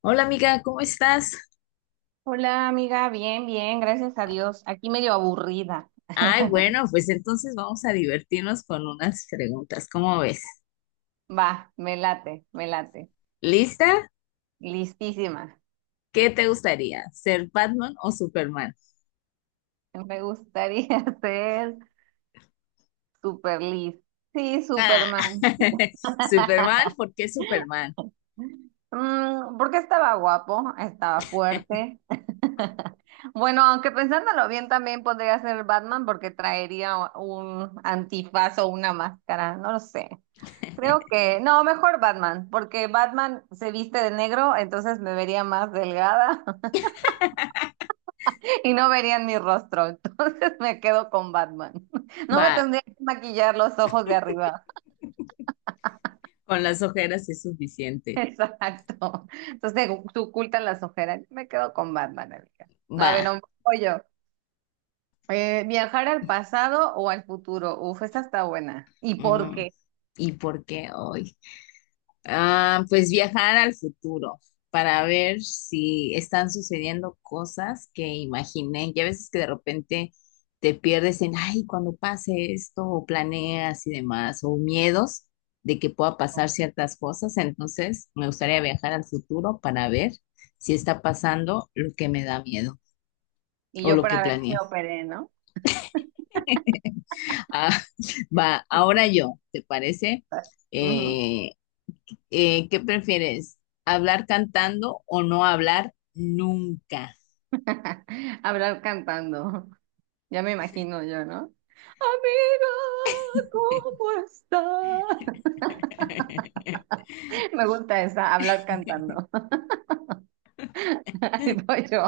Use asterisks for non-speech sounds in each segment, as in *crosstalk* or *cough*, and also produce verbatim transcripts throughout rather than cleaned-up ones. Hola amiga, ¿cómo estás? Hola amiga, bien, bien, gracias a Dios. Aquí medio aburrida. Ay, *laughs* bueno, pues entonces vamos a divertirnos con unas preguntas. ¿Cómo ves? Va, me late, me late. ¿Lista? Listísima. ¿Qué te gustaría? ¿Ser Batman o Superman? Me gustaría *laughs* ser super list. Sí, Ah, Superman. *laughs* Superman, *laughs* ¿por qué Superman? Mm, porque estaba guapo, estaba fuerte. *laughs* Bueno, aunque pensándolo bien, también podría ser Batman porque traería un antifaz o una máscara, no lo sé. Creo que, no, mejor Batman, porque Batman se viste de negro, entonces me vería más delgada *laughs* y no verían mi rostro, *laughs* entonces me quedo con Batman. *laughs* No me Va, tendría que maquillar los ojos de arriba. con las ojeras es *laughs* suficiente. Exacto. Entonces se ocultan las ojeras. Me quedo con Batman, amiga. A Va. ver, un poco yo. Eh, ¿viajar al pasado o al futuro? Uf, esta está buena. ¿Y por Mm, qué? ¿y por qué hoy? Ah, pues viajar al futuro para ver si están sucediendo cosas que imaginé. Ya veces que de repente te pierdes en, ay, cuando pase esto, o planeas y demás, o miedos de que pueda pasar ciertas cosas. Entonces, me gustaría viajar al futuro para ver si está pasando lo que me da miedo Y o yo lo que para ver si me planeé. operé, ¿no? Ah, *laughs* va, ahora *laughs* yo, ¿te parece? Ujú. Eh, Eh, ¿qué prefieres? ¿Hablar cantando o no hablar nunca? *laughs* Hablar cantando. Ya me imagino yo, ¿no? Amiga, ¿cómo estás? *laughs* *laughs* Me gusta esa, hablar cantando. *laughs* Ahí voy yo.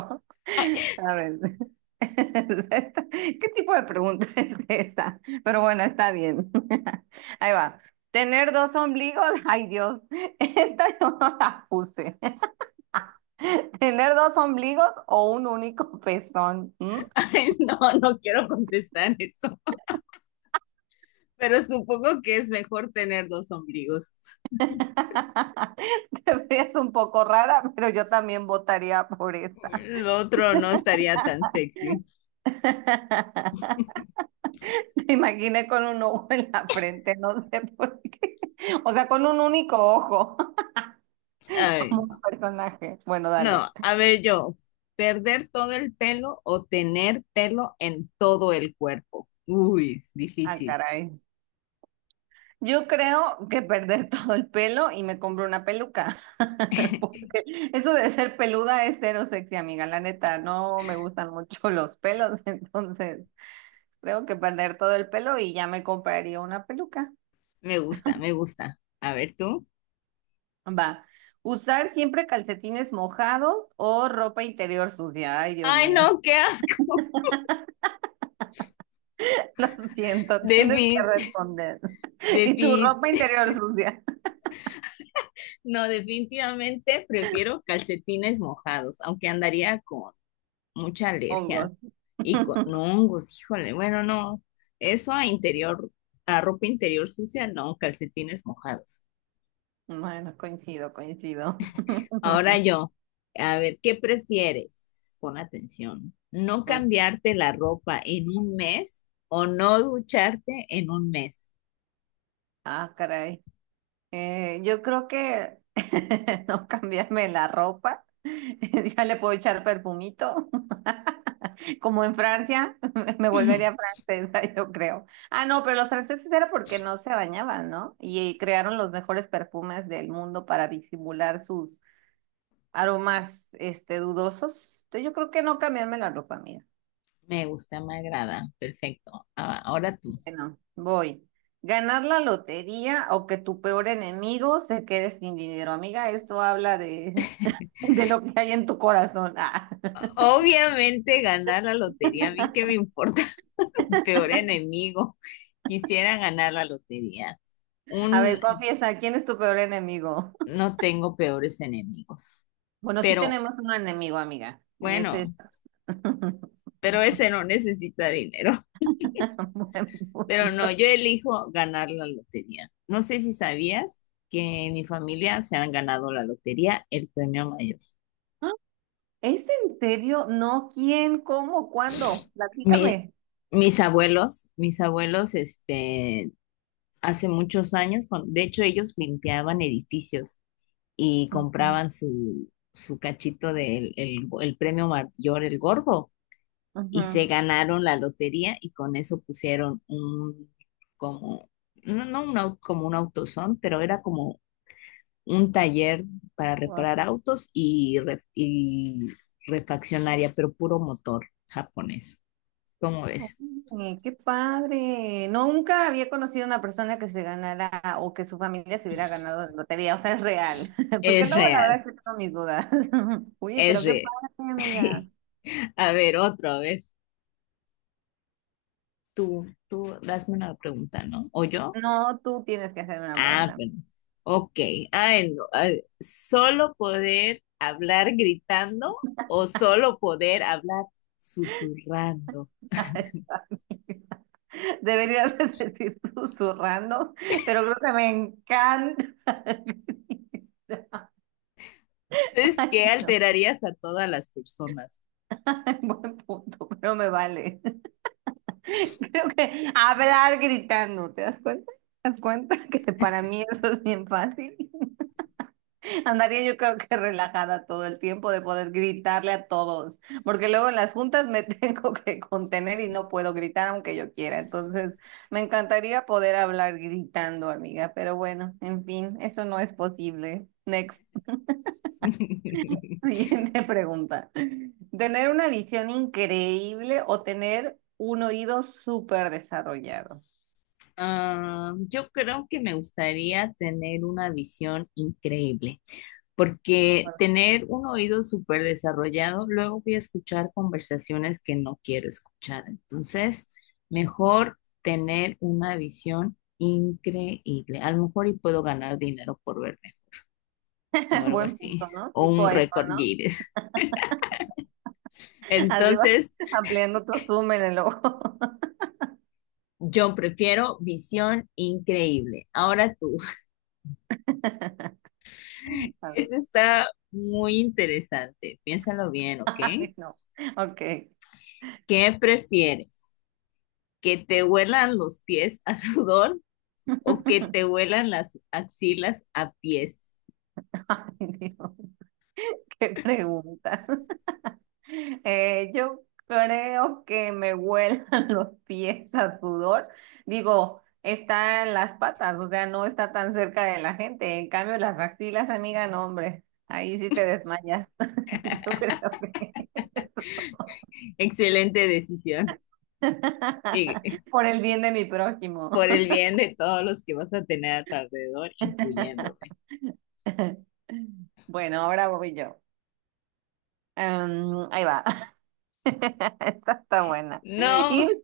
Ay, A ver. *laughs* ¿Qué tipo de pregunta *laughs* es esa? Pero bueno, está bien. *laughs* Ahí va. ¿Tener dos ombligos? *laughs* Ay, Dios. Esta yo no la puse. *laughs* ¿Tener dos ombligos o un único pezón? ¿Mm? ay, no, no quiero contestar eso, pero supongo que es mejor tener dos ombligos. *laughs* Te ves un poco rara, pero yo también votaría por esa. Lo otro no estaría tan sexy. *laughs* Te imaginé con un ojo en la frente, no sé por qué. O sea, con un único ojo, *laughs* Ay, como un personaje. Bueno, no, dale. a ver yo, ¿perder todo el pelo o tener pelo en todo el cuerpo? Uy, Ah, difícil. caray. Yo creo que perder *laughs* todo el pelo y me compro una peluca. *laughs* *laughs* Porque eso de ser peluda es cero sexy, amiga. La neta, no me gustan mucho los pelos, *laughs* entonces creo que perder todo el pelo y ya me compraría una peluca. Me gusta, me gusta. A ver tú. Va. Usar siempre calcetines mojados o ropa interior sucia. Ay, Dios Ay, mío. no, qué asco. *laughs* Lo siento, tienes que *laughs* responder. *laughs* Y tu Defin- ropa interior sucia. No, definitivamente prefiero calcetines mojados, aunque andaría con mucha Hongos. alergia y con *laughs* hongos, híjole, bueno, no, eso a interior, a ropa interior sucia, no, calcetines mojados. Bueno, coincido, coincido. Ahora *laughs* yo, a ver, ¿qué prefieres? Pon atención, ¿no cambiarte la ropa en un mes o no ducharte en un mes? Ah, caray. Eh, yo creo que *laughs* no cambiarme la ropa. *laughs* Ya le puedo echar perfumito. Como en Francia, *laughs* me volvería *laughs* francesa, *laughs* yo creo. Ah, no, pero los franceses era porque no se bañaban, ¿no? Y eh, crearon los mejores perfumes del mundo para disimular sus aromas, este, dudosos. Entonces yo creo que no cambiarme la ropa, mira. Me gusta, me agrada, perfecto. Ah, ahora tú. Bueno, voy. Ganar la lotería o que tu peor enemigo se quede sin dinero. Amiga, esto habla de, *laughs* de lo que hay en tu corazón. *laughs* Ah. Obviamente ganar la lotería, ¿a mí qué me importa? Peor enemigo. *laughs* Quisiera ganar la lotería. A Un, ver, confiesa, ¿quién es tu peor enemigo? *laughs* no tengo peores enemigos. Bueno, sí Pero tenemos un enemigo, amiga, y ese bueno, es... *laughs* pero ese no necesita dinero. *laughs* Buen *laughs* Pero no, punto. yo elijo ganar la lotería. No sé si sabías que en mi familia se han ganado la lotería, el premio mayor. ¿Es en serio? No, ¿quién? ¿Cómo? ¿Cuándo? Mi- Platícame. mis abuelos, mis abuelos, este, hace muchos años, cuan- de hecho ellos limpiaban edificios y Ujú, compraban su, su cachito del el, el premio mayor, el gordo, y ujú. se ganaron la lotería y con eso pusieron un, como, no, no un, au- como un autosón, pero era como un taller para Guau. reparar autos y, ref- y refaccionaria, pero puro motor japonés. ¿Cómo ves? Oye, qué padre. No, nunca había conocido una persona que se ganara o que su familia se hubiera ganado la lotería. O sea, es real. *laughs* Porque Es luego la verdad real, es que tengo mis dudas. *laughs* Oye, es pero qué real. padre, *laughs* amiga. Sí. A ver, otro, a ver. Tú, tú, hazme una pregunta, ¿no? ¿O yo? No, tú tienes que hacerme una Ah, pregunta. bueno, ok. Ah, no, ay, ¿solo poder hablar gritando o solo poder hablar susurrando? *laughs* Deberías de decir susurrando, pero creo que me encanta. *laughs* Es que Ay, no. alterarías a todas las personas. *laughs* Buen punto, pero me vale. *laughs* Creo que hablar gritando, ¿te das cuenta? ¿Te das cuenta que para mí eso es bien fácil? *laughs* Andaría yo creo que relajada todo el tiempo de poder gritarle a todos, porque luego en las juntas me *laughs* tengo que contener y no puedo gritar aunque yo quiera. Entonces, me encantaría poder hablar gritando, amiga, pero bueno, en fin, eso no es posible. Next. *laughs* *laughs* Siguiente pregunta. ¿Tener una visión increíble o tener un oído súper desarrollado? Ah, yo creo que me gustaría tener una visión increíble, porque tener un oído súper desarrollado, luego voy a escuchar conversaciones que no quiero escuchar. Entonces, mejor tener una visión increíble. A lo mejor y puedo ganar dinero por verme o *laughs* algo Buen así, punto, ¿no? o Tipo un iPhone, récord ¿no? Guinness. Así vas Entonces, *laughs* ampliando tu zoom en el ojo. yo prefiero visión increíble. Ahora tú, *laughs* *laughs* A ver. eso está muy interesante. Piénsalo bien, ¿ok? Ay, no. Ok. ¿Qué prefieres? ¿Que te huelan los pies a sudor o que te *laughs* huelan las axilas a pies? Ay, Dios, qué pregunta. Eh, yo creo que me huelan *laughs* los pies a sudor. Digo, está en las patas, o sea, no está tan cerca de la gente. En cambio, las axilas, amiga, no, hombre, ahí sí te desmayas. *laughs* Yo creo que Excelente decisión. *laughs* Y por el bien de mi prójimo. por el bien de todos los que vas a tener a tu alrededor, incluyéndome. *laughs* Bueno, ahora voy yo. Em, ahí va. *laughs* Esta está buena. No, Ir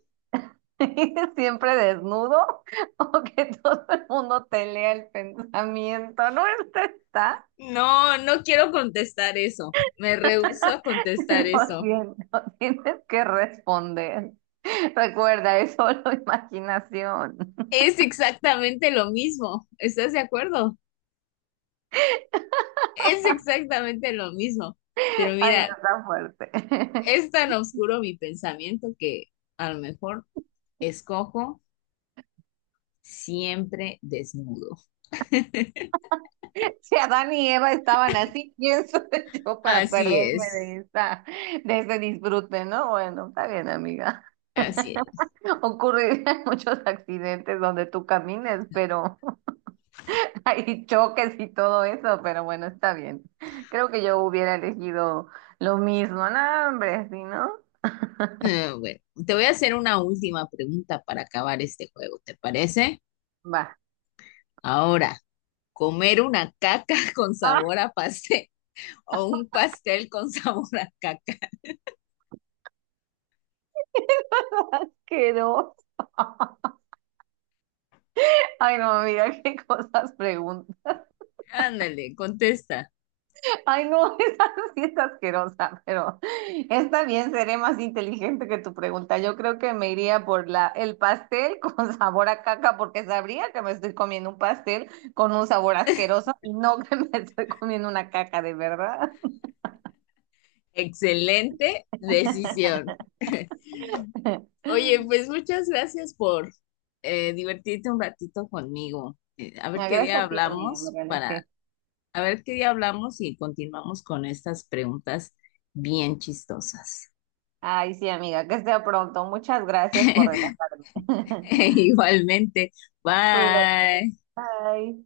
*laughs* siempre desnudo o que todo el mundo te lea el pensamiento. No, esta está. no, no quiero contestar eso. Me rehúso a *laughs* contestar Lo eso. siento, tienes que responder. Recuerda, es solo *laughs* imaginación. Es exactamente lo mismo. ¿Estás de acuerdo? Es exactamente lo mismo. Pero Ay, no mira, está fuerte. *laughs* es tan oscuro mi pensamiento que a lo mejor escojo siempre desnudo. Si Adán y Eva estaban así, ¿quién soy *laughs* yo para Así perderme es. de esta, de ese disfrute, no? Bueno, está bien, amiga. Así es. *laughs* Ocurrirían muchos accidentes donde tú camines, pero hay choques y todo eso, pero bueno, está bien. Creo que yo hubiera elegido lo mismo. No, hombre, si no, Eh, bueno, te voy a hacer una última pregunta para acabar este juego, ¿te parece? va. Ahora, ¿comer una caca *laughs* con Asqueroso. sabor a pastel o un pastel con *laughs* sabor a caca? Ay, no, amiga, *laughs* qué cosas preguntas. Ándale, contesta. Ay, no, *laughs* esa sí es asquerosa, pero está bien, seré más inteligente que tu pregunta. Yo creo que me iría por la, el pastel con *laughs* sabor a caca, porque sabría que me estoy comiendo un pastel con un sabor asqueroso y no *laughs* que me estoy comiendo una caca de verdad. Excelente decisión. *laughs* Oye, pues muchas gracias por eh, divertirte un ratito conmigo. Eh, a ver Ah, qué día gracias a ti, amiga. Me hablamos para, relajé. a ver qué día hablamos y continuamos con estas preguntas bien chistosas. Ay, sí, amiga, que esté pronto. Muchas gracias por relajarme. *laughs* *laughs* Igualmente. Cuídate. Bye. Bye.